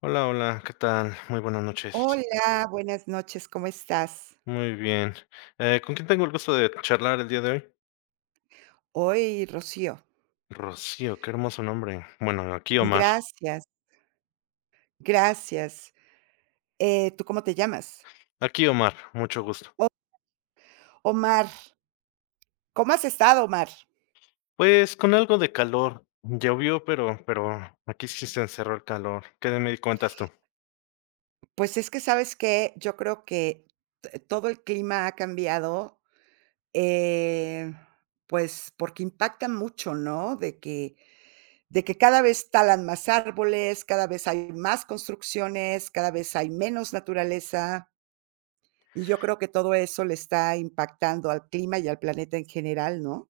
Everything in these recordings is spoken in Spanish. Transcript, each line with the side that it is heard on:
left: Hola, hola, ¿qué tal? Muy buenas noches.
right: Hola, buenas noches, ¿cómo estás?
left: Muy bien. ¿Con quién tengo el gusto de charlar el día de hoy?
right: Hoy, Rocío.
left: Rocío, qué hermoso nombre. Bueno, aquí Omar.
right: Gracias, gracias. ¿Tú cómo te llamas?
left: Aquí Omar, mucho gusto.
right: O Omar, ¿cómo has estado, Omar?
left: Pues con algo de calor. Llovió, pero aquí sí se encerró el calor. ¿Qué me cuentas tú?
right: Pues es que, ¿sabes que yo creo que t todo el clima ha cambiado, eh, pues, porque impacta mucho, ¿no? De que cada vez talan más árboles, cada vez hay más construcciones, cada vez hay menos naturaleza. Y yo creo que todo eso le está impactando al clima y al planeta en general, ¿no?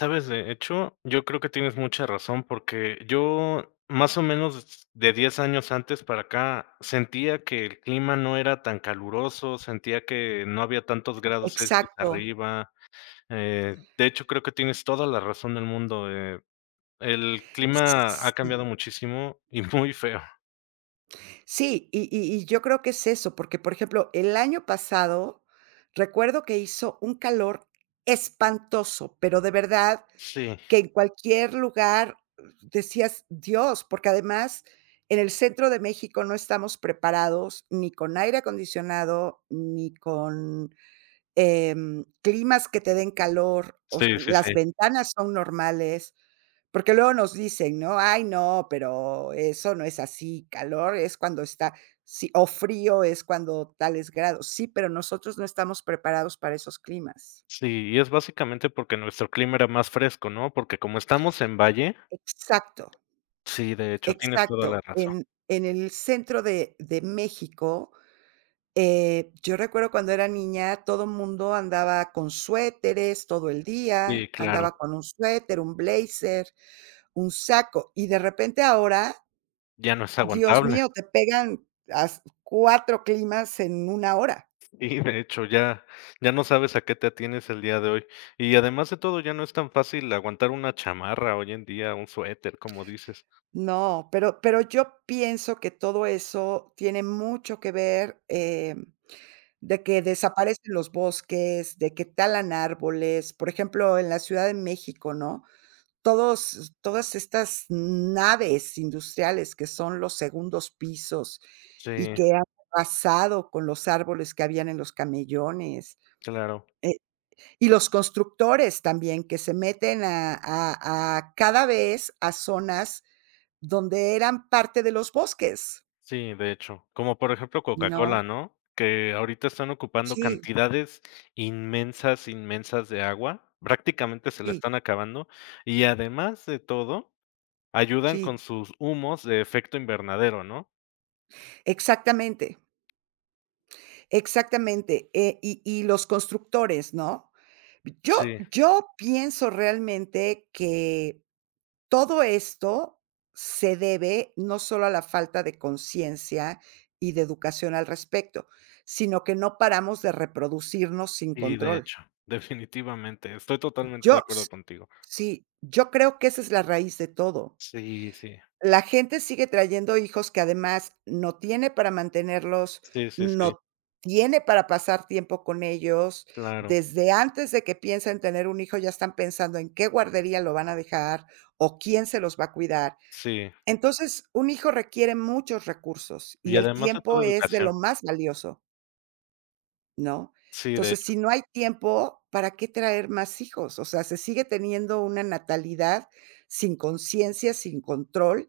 left: Sabes, de hecho, yo creo que tienes mucha razón porque yo más o menos de 10 años antes para acá sentía que el clima no era tan caluroso, sentía que no había tantos grados Celsius
right: Exacto.
left: arriba. De hecho, creo que tienes toda la razón del mundo, el clima ha
right: Sí,
left: cambiado muchísimo y muy feo.
right: sí, y yo creo que es eso, porque, por ejemplo, el año pasado recuerdo que hizo un calor espantoso, pero de verdad
left: Sí,
right: que en cualquier lugar decías: "Dios", porque además en el centro de México no estamos preparados ni con aire acondicionado, ni con climas que te den calor, os
left: sí, sí, sí.
right: las ventanas son normales, porque luego nos dicen, ¿no? Ay, no, pero eso no es así, calor es cuando está sí, o frío es cuando tales grados. Sí, pero nosotros no estamos preparados para esos climas.
left: Sí, y es básicamente porque nuestro clima era más fresco, ¿no? Porque como estamos en valle
right: Exacto,
left: sí, de hecho, tienes toda la
right: exacto.
left: razón.
right: En el centro de México. Yo recuerdo cuando era niña, todo el mundo andaba con suéteres todo el
left: Sí,
right: día,
left: claro,
right: andaba con un suéter, un blazer, un saco, y de repente ahora,
left: ya no es
right: Dios
left: aguantable.
right: mío, te pegan as 4 climas en una hora.
left: Y de hecho, ya no sabes a qué te atienes el día de hoy. Y además de todo, ya no es tan fácil aguantar una chamarra hoy en día, un suéter, como dices.
right: No, pero yo pienso que todo eso tiene mucho que ver, de que desaparecen los bosques, de que talan árboles, por ejemplo, en la Ciudad de México, ¿no? Todos todas estas naves industriales que son los segundos pisos y
left: Sí,
right: que han arrasado con los árboles que habían en los camellones,
left: claro.
right: eh, y los constructores también que se meten a cada vez a zonas donde eran parte de los bosques,
left: Sí, de hecho, como por ejemplo Coca-Cola,
right: ¿no?
left: ¿no? Que ahorita están ocupando
right: Sí,
left: cantidades inmensas, inmensas de agua, prácticamente se la
right: sí,
left: están acabando y además de todo, ayudan con
right: sí,
left: sus humos de efecto invernadero, ¿no?
right: exactamente, exactamente, y los constructores, ¿no? Yo
left: Sí.
right: yo pienso realmente que todo esto se debe no solo a la falta de conciencia y de educación al respecto, sino que no paramos de reproducirnos sin
left: Y de
right: control.
left: hecho, definitivamente, estoy totalmente de
right: Yo s
left: acuerdo contigo.
right: sí, yo creo que esa es la raíz de todo.
left: Sí, sí,
right: La gente sigue trayendo hijos que además no tiene para mantenerlos,
left: sí, sí, sí,
right: no tiene para pasar tiempo con ellos.
left: claro,
right: Desde antes de que piensen tener un hijo, ya están pensando en qué guardería lo van a dejar o quién se los va a cuidar.
left: sí,
right: Entonces, un hijo requiere muchos recursos
left: y
right: y el
left: además de toda
right: tiempo es de
left: educación,
right: lo más valioso. ¿No?
left: sí, de
right: Entonces,
left: hecho,
right: si no hay tiempo, ¿para qué traer más hijos? O sea, se sigue teniendo una natalidad sin conciencia, sin control,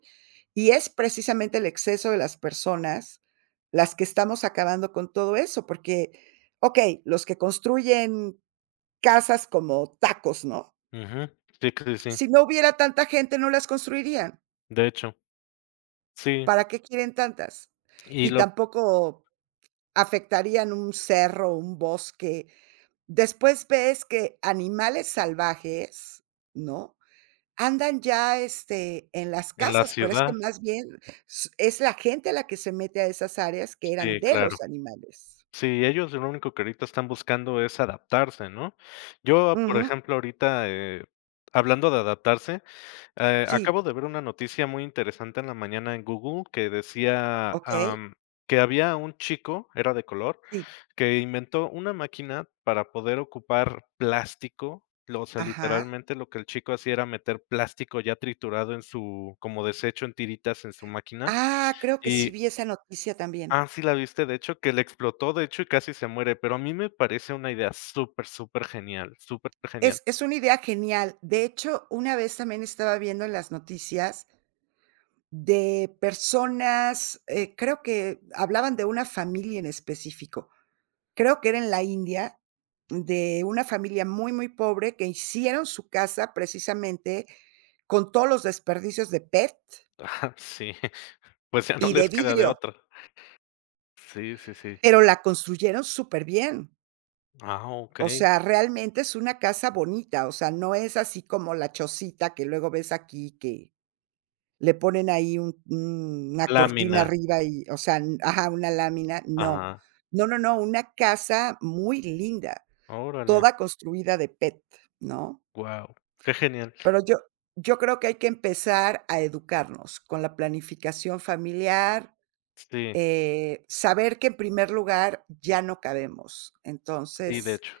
right: y es precisamente el exceso de las personas las que estamos acabando con todo eso, porque, okey, los que construyen casas como tacos, ¿no?
left: ujú, sí, sí, sí,
right: Si no hubiera tanta gente, no las construirían.
left: de hecho, sí,
right: ¿Para qué quieren tantas?
left: y
right: Y
left: lo
right: tampoco afectarían un cerro, un bosque. Después ves que animales salvajes, ¿no? Andan ya, este, en las
left: en la
right: casas, pero es que
left: ciudad.
right: más bien s es la gente la que se mete a esas áreas que eran
left: Sí,
right: de
left: claro.
right: los animales.
left: Sí, ellos lo único que ahorita están buscando es adaptarse, ¿no? Yo, por
right: Ujú,
left: ejemplo, ahorita, hablando de adaptarse,
right: sí,
left: acabo de ver una noticia muy interesante en la mañana en Google que decía,
right: okey,
left: que había un chico, era de color,
right: sí,
left: que inventó una máquina para poder ocupar plástico. Lo o sea,
right: ajá.
left: literalmente lo que el chico hacía era meter plástico ya triturado en su como desecho en tiritas en su máquina,
right: Ah, creo que sí
left: y
right: vi esa noticia
left: ah,
right: también.
left: sí la viste, de hecho, que le explotó, de hecho, y casi se muere, pero a mí me parece una idea súper, súper genial, súper genial.
right: Es una idea genial. De hecho, una vez también estaba viendo en las noticias de personas, creo que hablaban de una familia en específico. Creo que era en la India, de una familia muy, muy pobre que hicieron su casa precisamente con todos los desperdicios de PET
left: Ajá, sí, pues ya no
right: y de
left: les queda de
right: vidrio,
left: otra. Sí, sí, sí.
right: pero la construyeron súper bien.
left: Ah,
right: O
left: okey.
right: sea, realmente es una casa bonita, o sea, no es así como la chocita que luego ves aquí que le ponen ahí una cortina
left: Lámina.
right: arriba y, o sea, ajá, una lámina, no.
left: Ajá,
right: No, no, no, una casa muy linda,
left: órale,
right: toda construida de PET, ¿no?
left: wow, qué genial.
right: Pero yo creo que hay que empezar a educarnos con la planificación familiar,
left: Sí,
right: saber que en primer lugar ya no cabemos.
left: sí, de
right: Entonces,
left: hecho.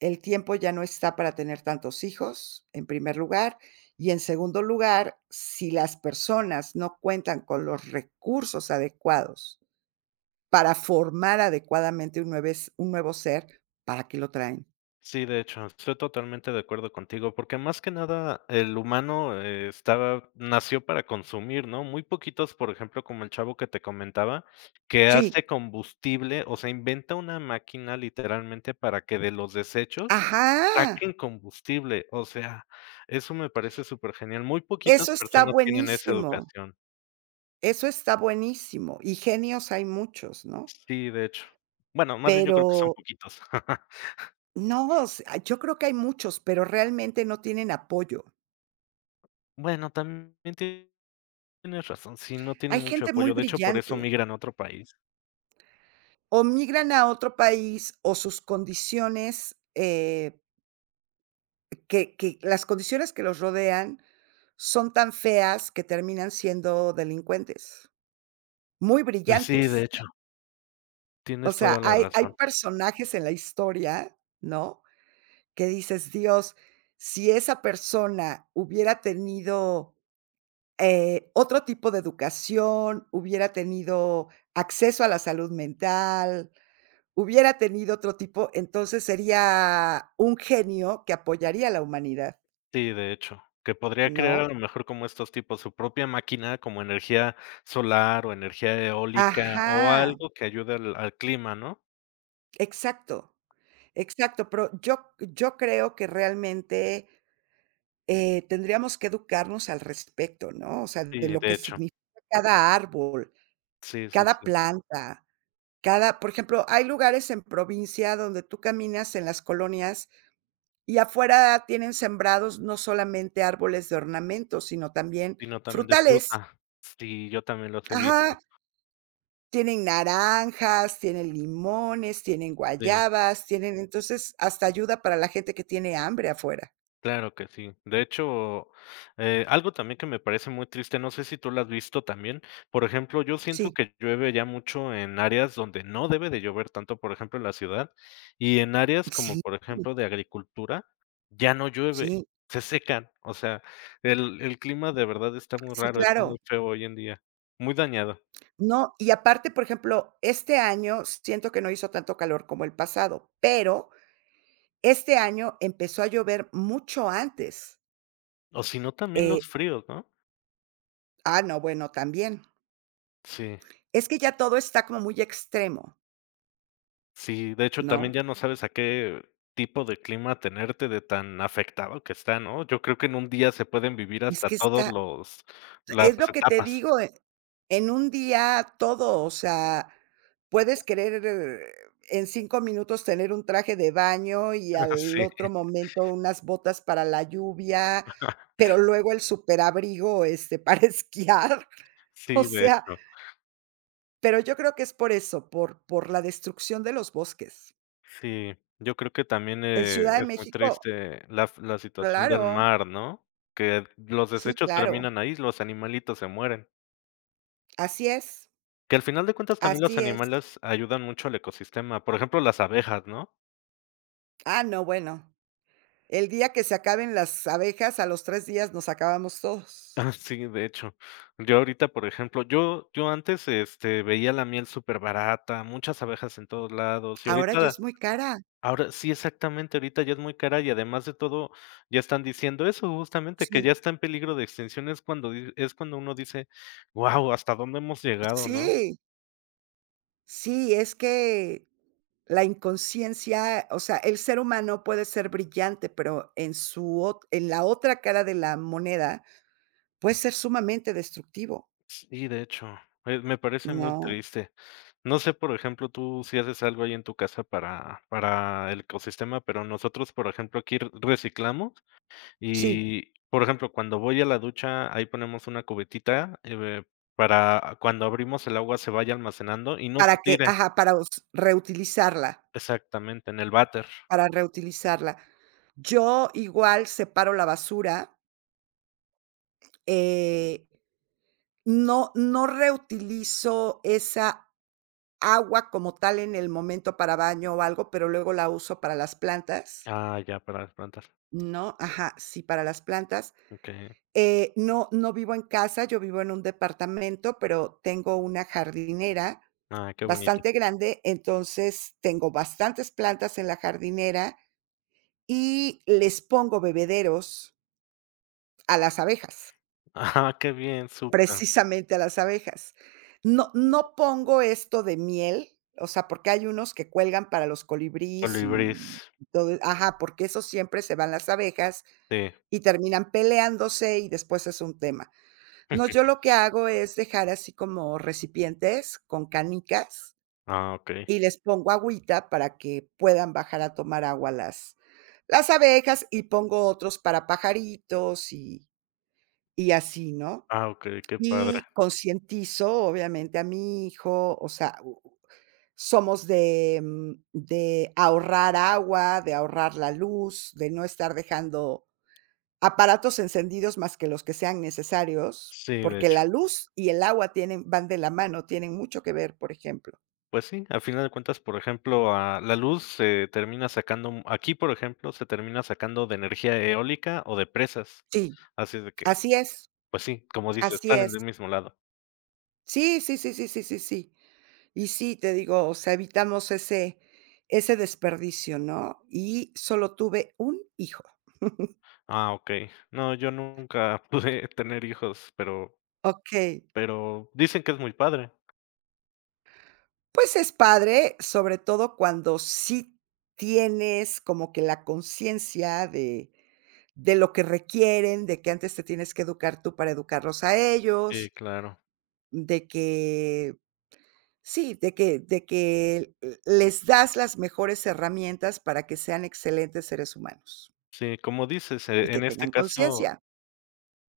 right: el tiempo ya no está para tener tantos hijos, en primer lugar, y en segundo lugar, si las personas no cuentan con los recursos adecuados para formar adecuadamente un nuevo ser, ¿para qué lo traen?
left: Sí, de hecho, estoy totalmente de acuerdo contigo, porque más que nada el humano estaba, nació para consumir, ¿no? Muy poquitos, por ejemplo, como el chavo que te comentaba, que
right: Sí,
left: hace combustible, o sea, inventa una máquina literalmente para que de los desechos
right: ajá,
left: saquen combustible, o sea, eso me parece súper genial. Muy poquitas
right: eso está
left: personas tienen esa
right: buenísimo.
left: educación.
right: Eso está buenísimo, y genios hay muchos, ¿no?
left: Sí, de hecho. Bueno, más bien yo
right: Pero
left: creo que son poquitos.
right: no, yo creo que hay muchos, pero realmente no tienen apoyo.
left: Bueno, también tiene tienes razón, sí, no tienen
right: Hay
left: mucho
right: gente muy
left: apoyo, de hecho, por eso
right: brillante,
left: migran a otro país.
right: o migran a otro país, o sus condiciones, que las condiciones que los rodean son tan feas que terminan siendo delincuentes, muy
left: Pues sí, de
right: brillantes.
left: hecho,
right: O
left: tienes
right: sea,
left: toda la
right: hay
left: razón.
right: personajes en la historia, ¿no? Que dices: "Dios, si esa persona hubiera tenido, otro tipo de educación, hubiera tenido acceso a la salud mental, hubiera tenido otro tipo, entonces sería un genio que apoyaría a la humanidad",
left: Sí, de hecho, que podría crear a
right: ¿no?
left: lo mejor como estos tipos su propia máquina, como energía solar o energía eólica o
right: Ajá,
left: algo que ayude al clima, ¿no?
right: exacto, exacto, pero yo creo que realmente, tendríamos que educarnos al respecto, ¿no? O sea, de
left: Sí,
right: lo
left: de
right: que
left: hecho,
right: significa cada árbol,
left: sí, sí,
right: cada
left: sí,
right: planta. Cada por ejemplo, hay lugares en provincia donde tú caminas en las colonias y afuera tienen sembrados no solamente árboles de ornamento, sino también
left: sino también de
right: frutales.
left: fruta. Sí, yo también los he visto,
right: Ajá, tienen naranjas, tienen limones, tienen
left: sí.
right: guayabas, tienen entonces, hasta ayuda para la gente que tiene hambre afuera.
left: Claro que sí. De hecho, algo también que me parece muy triste, no sé si tú lo has visto también, por ejemplo, yo siento
right: Sí,
left: que llueve ya mucho en áreas donde no debe de llover tanto, por ejemplo, en la ciudad, y en áreas como,
right: sí,
left: por ejemplo, de agricultura, ya no llueve,
right: sí,
left: se secan. O sea, el clima de verdad está muy
right: sí,
left: raro, está muy
right: claro.
left: feo hoy en día, muy dañado.
right: No, y aparte, por ejemplo, este año siento que no hizo tanto calor como el pasado, pero este año empezó a llover mucho antes.
left: O si no, también
right: Eh,
left: los fríos, ¿no?
right: no, bueno, también.
left: Sí.
right: Es que ya todo está como muy extremo,
left: Sí, de hecho, también
right: ¿no?
left: ya no sabes a qué tipo de clima tenerte de tan afectado que está, ¿no? Yo creo que en un día se pueden vivir
right: Es
left: hasta
right: que
left: todos
right: está
left: los las
right: es lo que te
left: etapas.
right: digo, en un día todo, o sea, puedes querer en 5 minutos tener un traje de baño y al
left: Sí,
right: otro momento unas botas para la lluvia, pero luego el superabrigo, este, para esquiar. O
left: sí, de
right: sea,
left: hecho.
right: pero yo creo que es por eso, por la destrucción de los bosques.
left: Sí, yo creo que también,
right: En Ciudad de
left: es muy
right: México,
left: triste la situación del
right: claro,
left: mar, ¿no? Que los
right: sí,
left: desechos
right: claro,
left: terminan ahí, los animalitos se mueren.
right: así es,
left: Que al final de cuentas también los
right: así es.
left: animales ayudan mucho al ecosistema, por ejemplo, las abejas, ¿no?
right: Ah, no, bueno, el día que se acaben las abejas, a los 3 días nos acabamos todos.
left: Ah, sí, de hecho. Yo ahorita, por ejemplo, yo antes, este, veía la miel superbarata, muchas abejas en todos lados, y
right: Ahora ya
left: ahorita
right: es muy cara.
left: ahora sí, exactamente, ahorita ya es muy cara y además de todo, ya están diciendo eso, justamente, que
right: Sí,
left: ya está en peligro de extinción, es cuando di es cuando uno dice: "Guau, ¿hasta dónde hemos llegado?", ¿no?
right: sí, sí, es que la inconsciencia, o sea, el ser humano puede ser brillante, pero en su ot en la otra cara de la moneda puede ser sumamente destructivo,
left: Sí, de hecho, me parece muy
right: ¿no?
left: triste. No sé, por ejemplo, tú si haces algo ahí en tu casa para el ecosistema, pero nosotros, por ejemplo, aquí re- reciclamos.
right: Sí,
left: Y, por ejemplo, cuando voy a la ducha, ahí ponemos una cubetita, para cuando abrimos el agua se vaya almacenando y no
right: para
left: se
right: que,
left: tire.
right: ajá, para us reutilizarla.
left: Exactamente, en el váter.
right: Para reutilizarla. Yo igual separo la basura, eh, no reutilizo esa agua como tal en el momento para baño o algo, pero luego la uso para las plantas,
left: Ah, ya, para plantar.
right: ¿no? Ajá, sí, para las plantas.
left: Ok.
right: No vivo en casa, yo vivo en un departamento, pero tengo una jardinera
left: Ah, qué bonito.
right: bastante grande, entonces tengo bastantes plantas en la jardinera y les pongo bebederos a las abejas.
left: Ah, qué bien, súper.
right: Precisamente a las abejas. No pongo esto de miel, o sea, porque hay unos que cuelgan para los colibríes y
left: Colibrís,
right: todo e, ajá, porque eso siempre se van las abejas
left: sí.
right: y terminan peleándose y después es un tema. No, yo lo que hago es dejar así como recipientes con canicas
left: Ah, ok.
right: y les pongo agüita para que puedan bajar a tomar agua las abejas y pongo otros para pajaritos y así, ¿no?
left: Ah, ok, qué padre.
right: Y concientizo, obviamente, a mi hijo, o sea, u u somos de, de ahorrar agua, de ahorrar la luz, de no estar dejando aparatos encendidos más que los que sean necesarios,
left: Sí, de
right: porque
left: hecho.
right: la luz y el agua tienen van de la mano, tienen mucho que ver, por ejemplo.
left: Pues sí, a final de cuentas, por ejemplo, ah, la luz se termina sacando aquí, por ejemplo, se termina sacando de energía eólica o de presas.
right: Sí,
left: Así es de que
right: así es,
left: pues sí, como dices,
right: así
left: están en el
right: es.
left: mismo lado.
right: Sí, sí, sí, sí, sí, sí, sí. Y sí, te digo, o sea, evitamos ese desperdicio, ¿no? Y solo tuve un hijo.
left: Ah, okey. No, yo nunca pude tener hijos,
right: Okey.
left: pero dicen que es muy padre.
right: Pues es padre, sobre todo cuando sí tienes como que la conciencia de lo que requieren, de que antes te tienes que educar tú para educarlos a
left: Sí,
right: ellos,
left: claro.
right: de que sí, de que les das las mejores herramientas para que sean excelentes seres humanos
left: Sí, como dices,
right: y que
left: en este
right: tengan
left: caso
right: conciencia.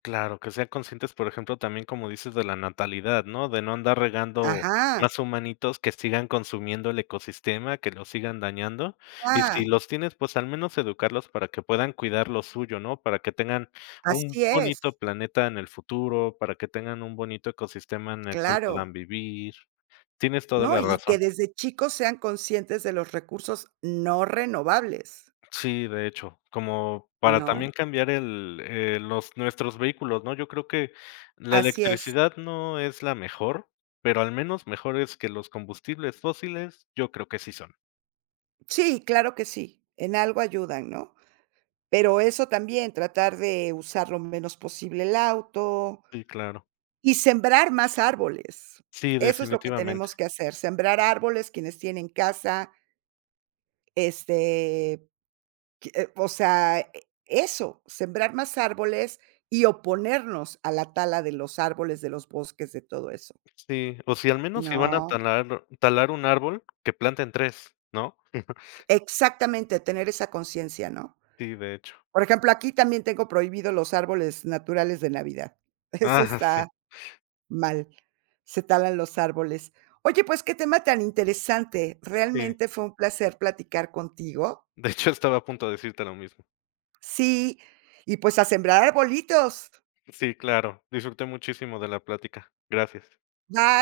left: claro, que sean conscientes, por ejemplo, también, como dices, de la natalidad, ¿no? De no andar regando
right: Ajá,
left: más humanitos que sigan consumiendo el ecosistema, que lo sigan dañando. Y si
right: ah,
left: los tienes, pues al menos educarlos para que puedan cuidar lo suyo, ¿no? Para que tengan un
right: así
left: bonito
right: es,
left: planeta en el futuro, para que tengan un bonito ecosistema en el cual puedan
right: claro,
left: vivir. Tienes toda
right: ¿no?
left: la
right: Y que
left: razón.
right: desde chicos sean conscientes de los recursos no renovables,
left: Sí, de hecho, como para también
right: ¿no?
left: cambiar el, los nuestros vehículos, ¿no? Yo creo que la
right: Así es.
left: electricidad no es la mejor, pero al menos mejores que los combustibles fósiles, yo creo que sí son.
right: Sí, claro que sí, en algo ayudan, ¿no? Pero eso también, tratar de usar lo menos posible el auto
left: Sí, claro.
right: y sembrar más árboles.
left: Sí,
right: Eso es lo que
left: definitivamente.
right: tenemos que hacer, sembrar árboles, quienes tienen casa, este, que, o sea, eso, sembrar más árboles y oponernos a la tala de los árboles, de los bosques, de todo eso.
left: Sí, o si al menos si van a
right: No,
left: talar un árbol, que planten 3, ¿no?
right: exactamente, tener esa conciencia, ¿no?
left: Sí, de hecho.
right: Por ejemplo, aquí también tengo prohibido los árboles naturales de Navidad. Eso
left: Ah, sí,
right: está mal, se talan los árboles. Oye, pues qué tema tan interesante.
left: sí.
right: Realmente fue un placer platicar contigo.
left: De hecho, estaba a punto de decirte lo mismo.
right: Sí, y pues a sembrar arbolitos.
left: Sí, claro. Disfruté muchísimo de la plática. Gracias.
right: Bye.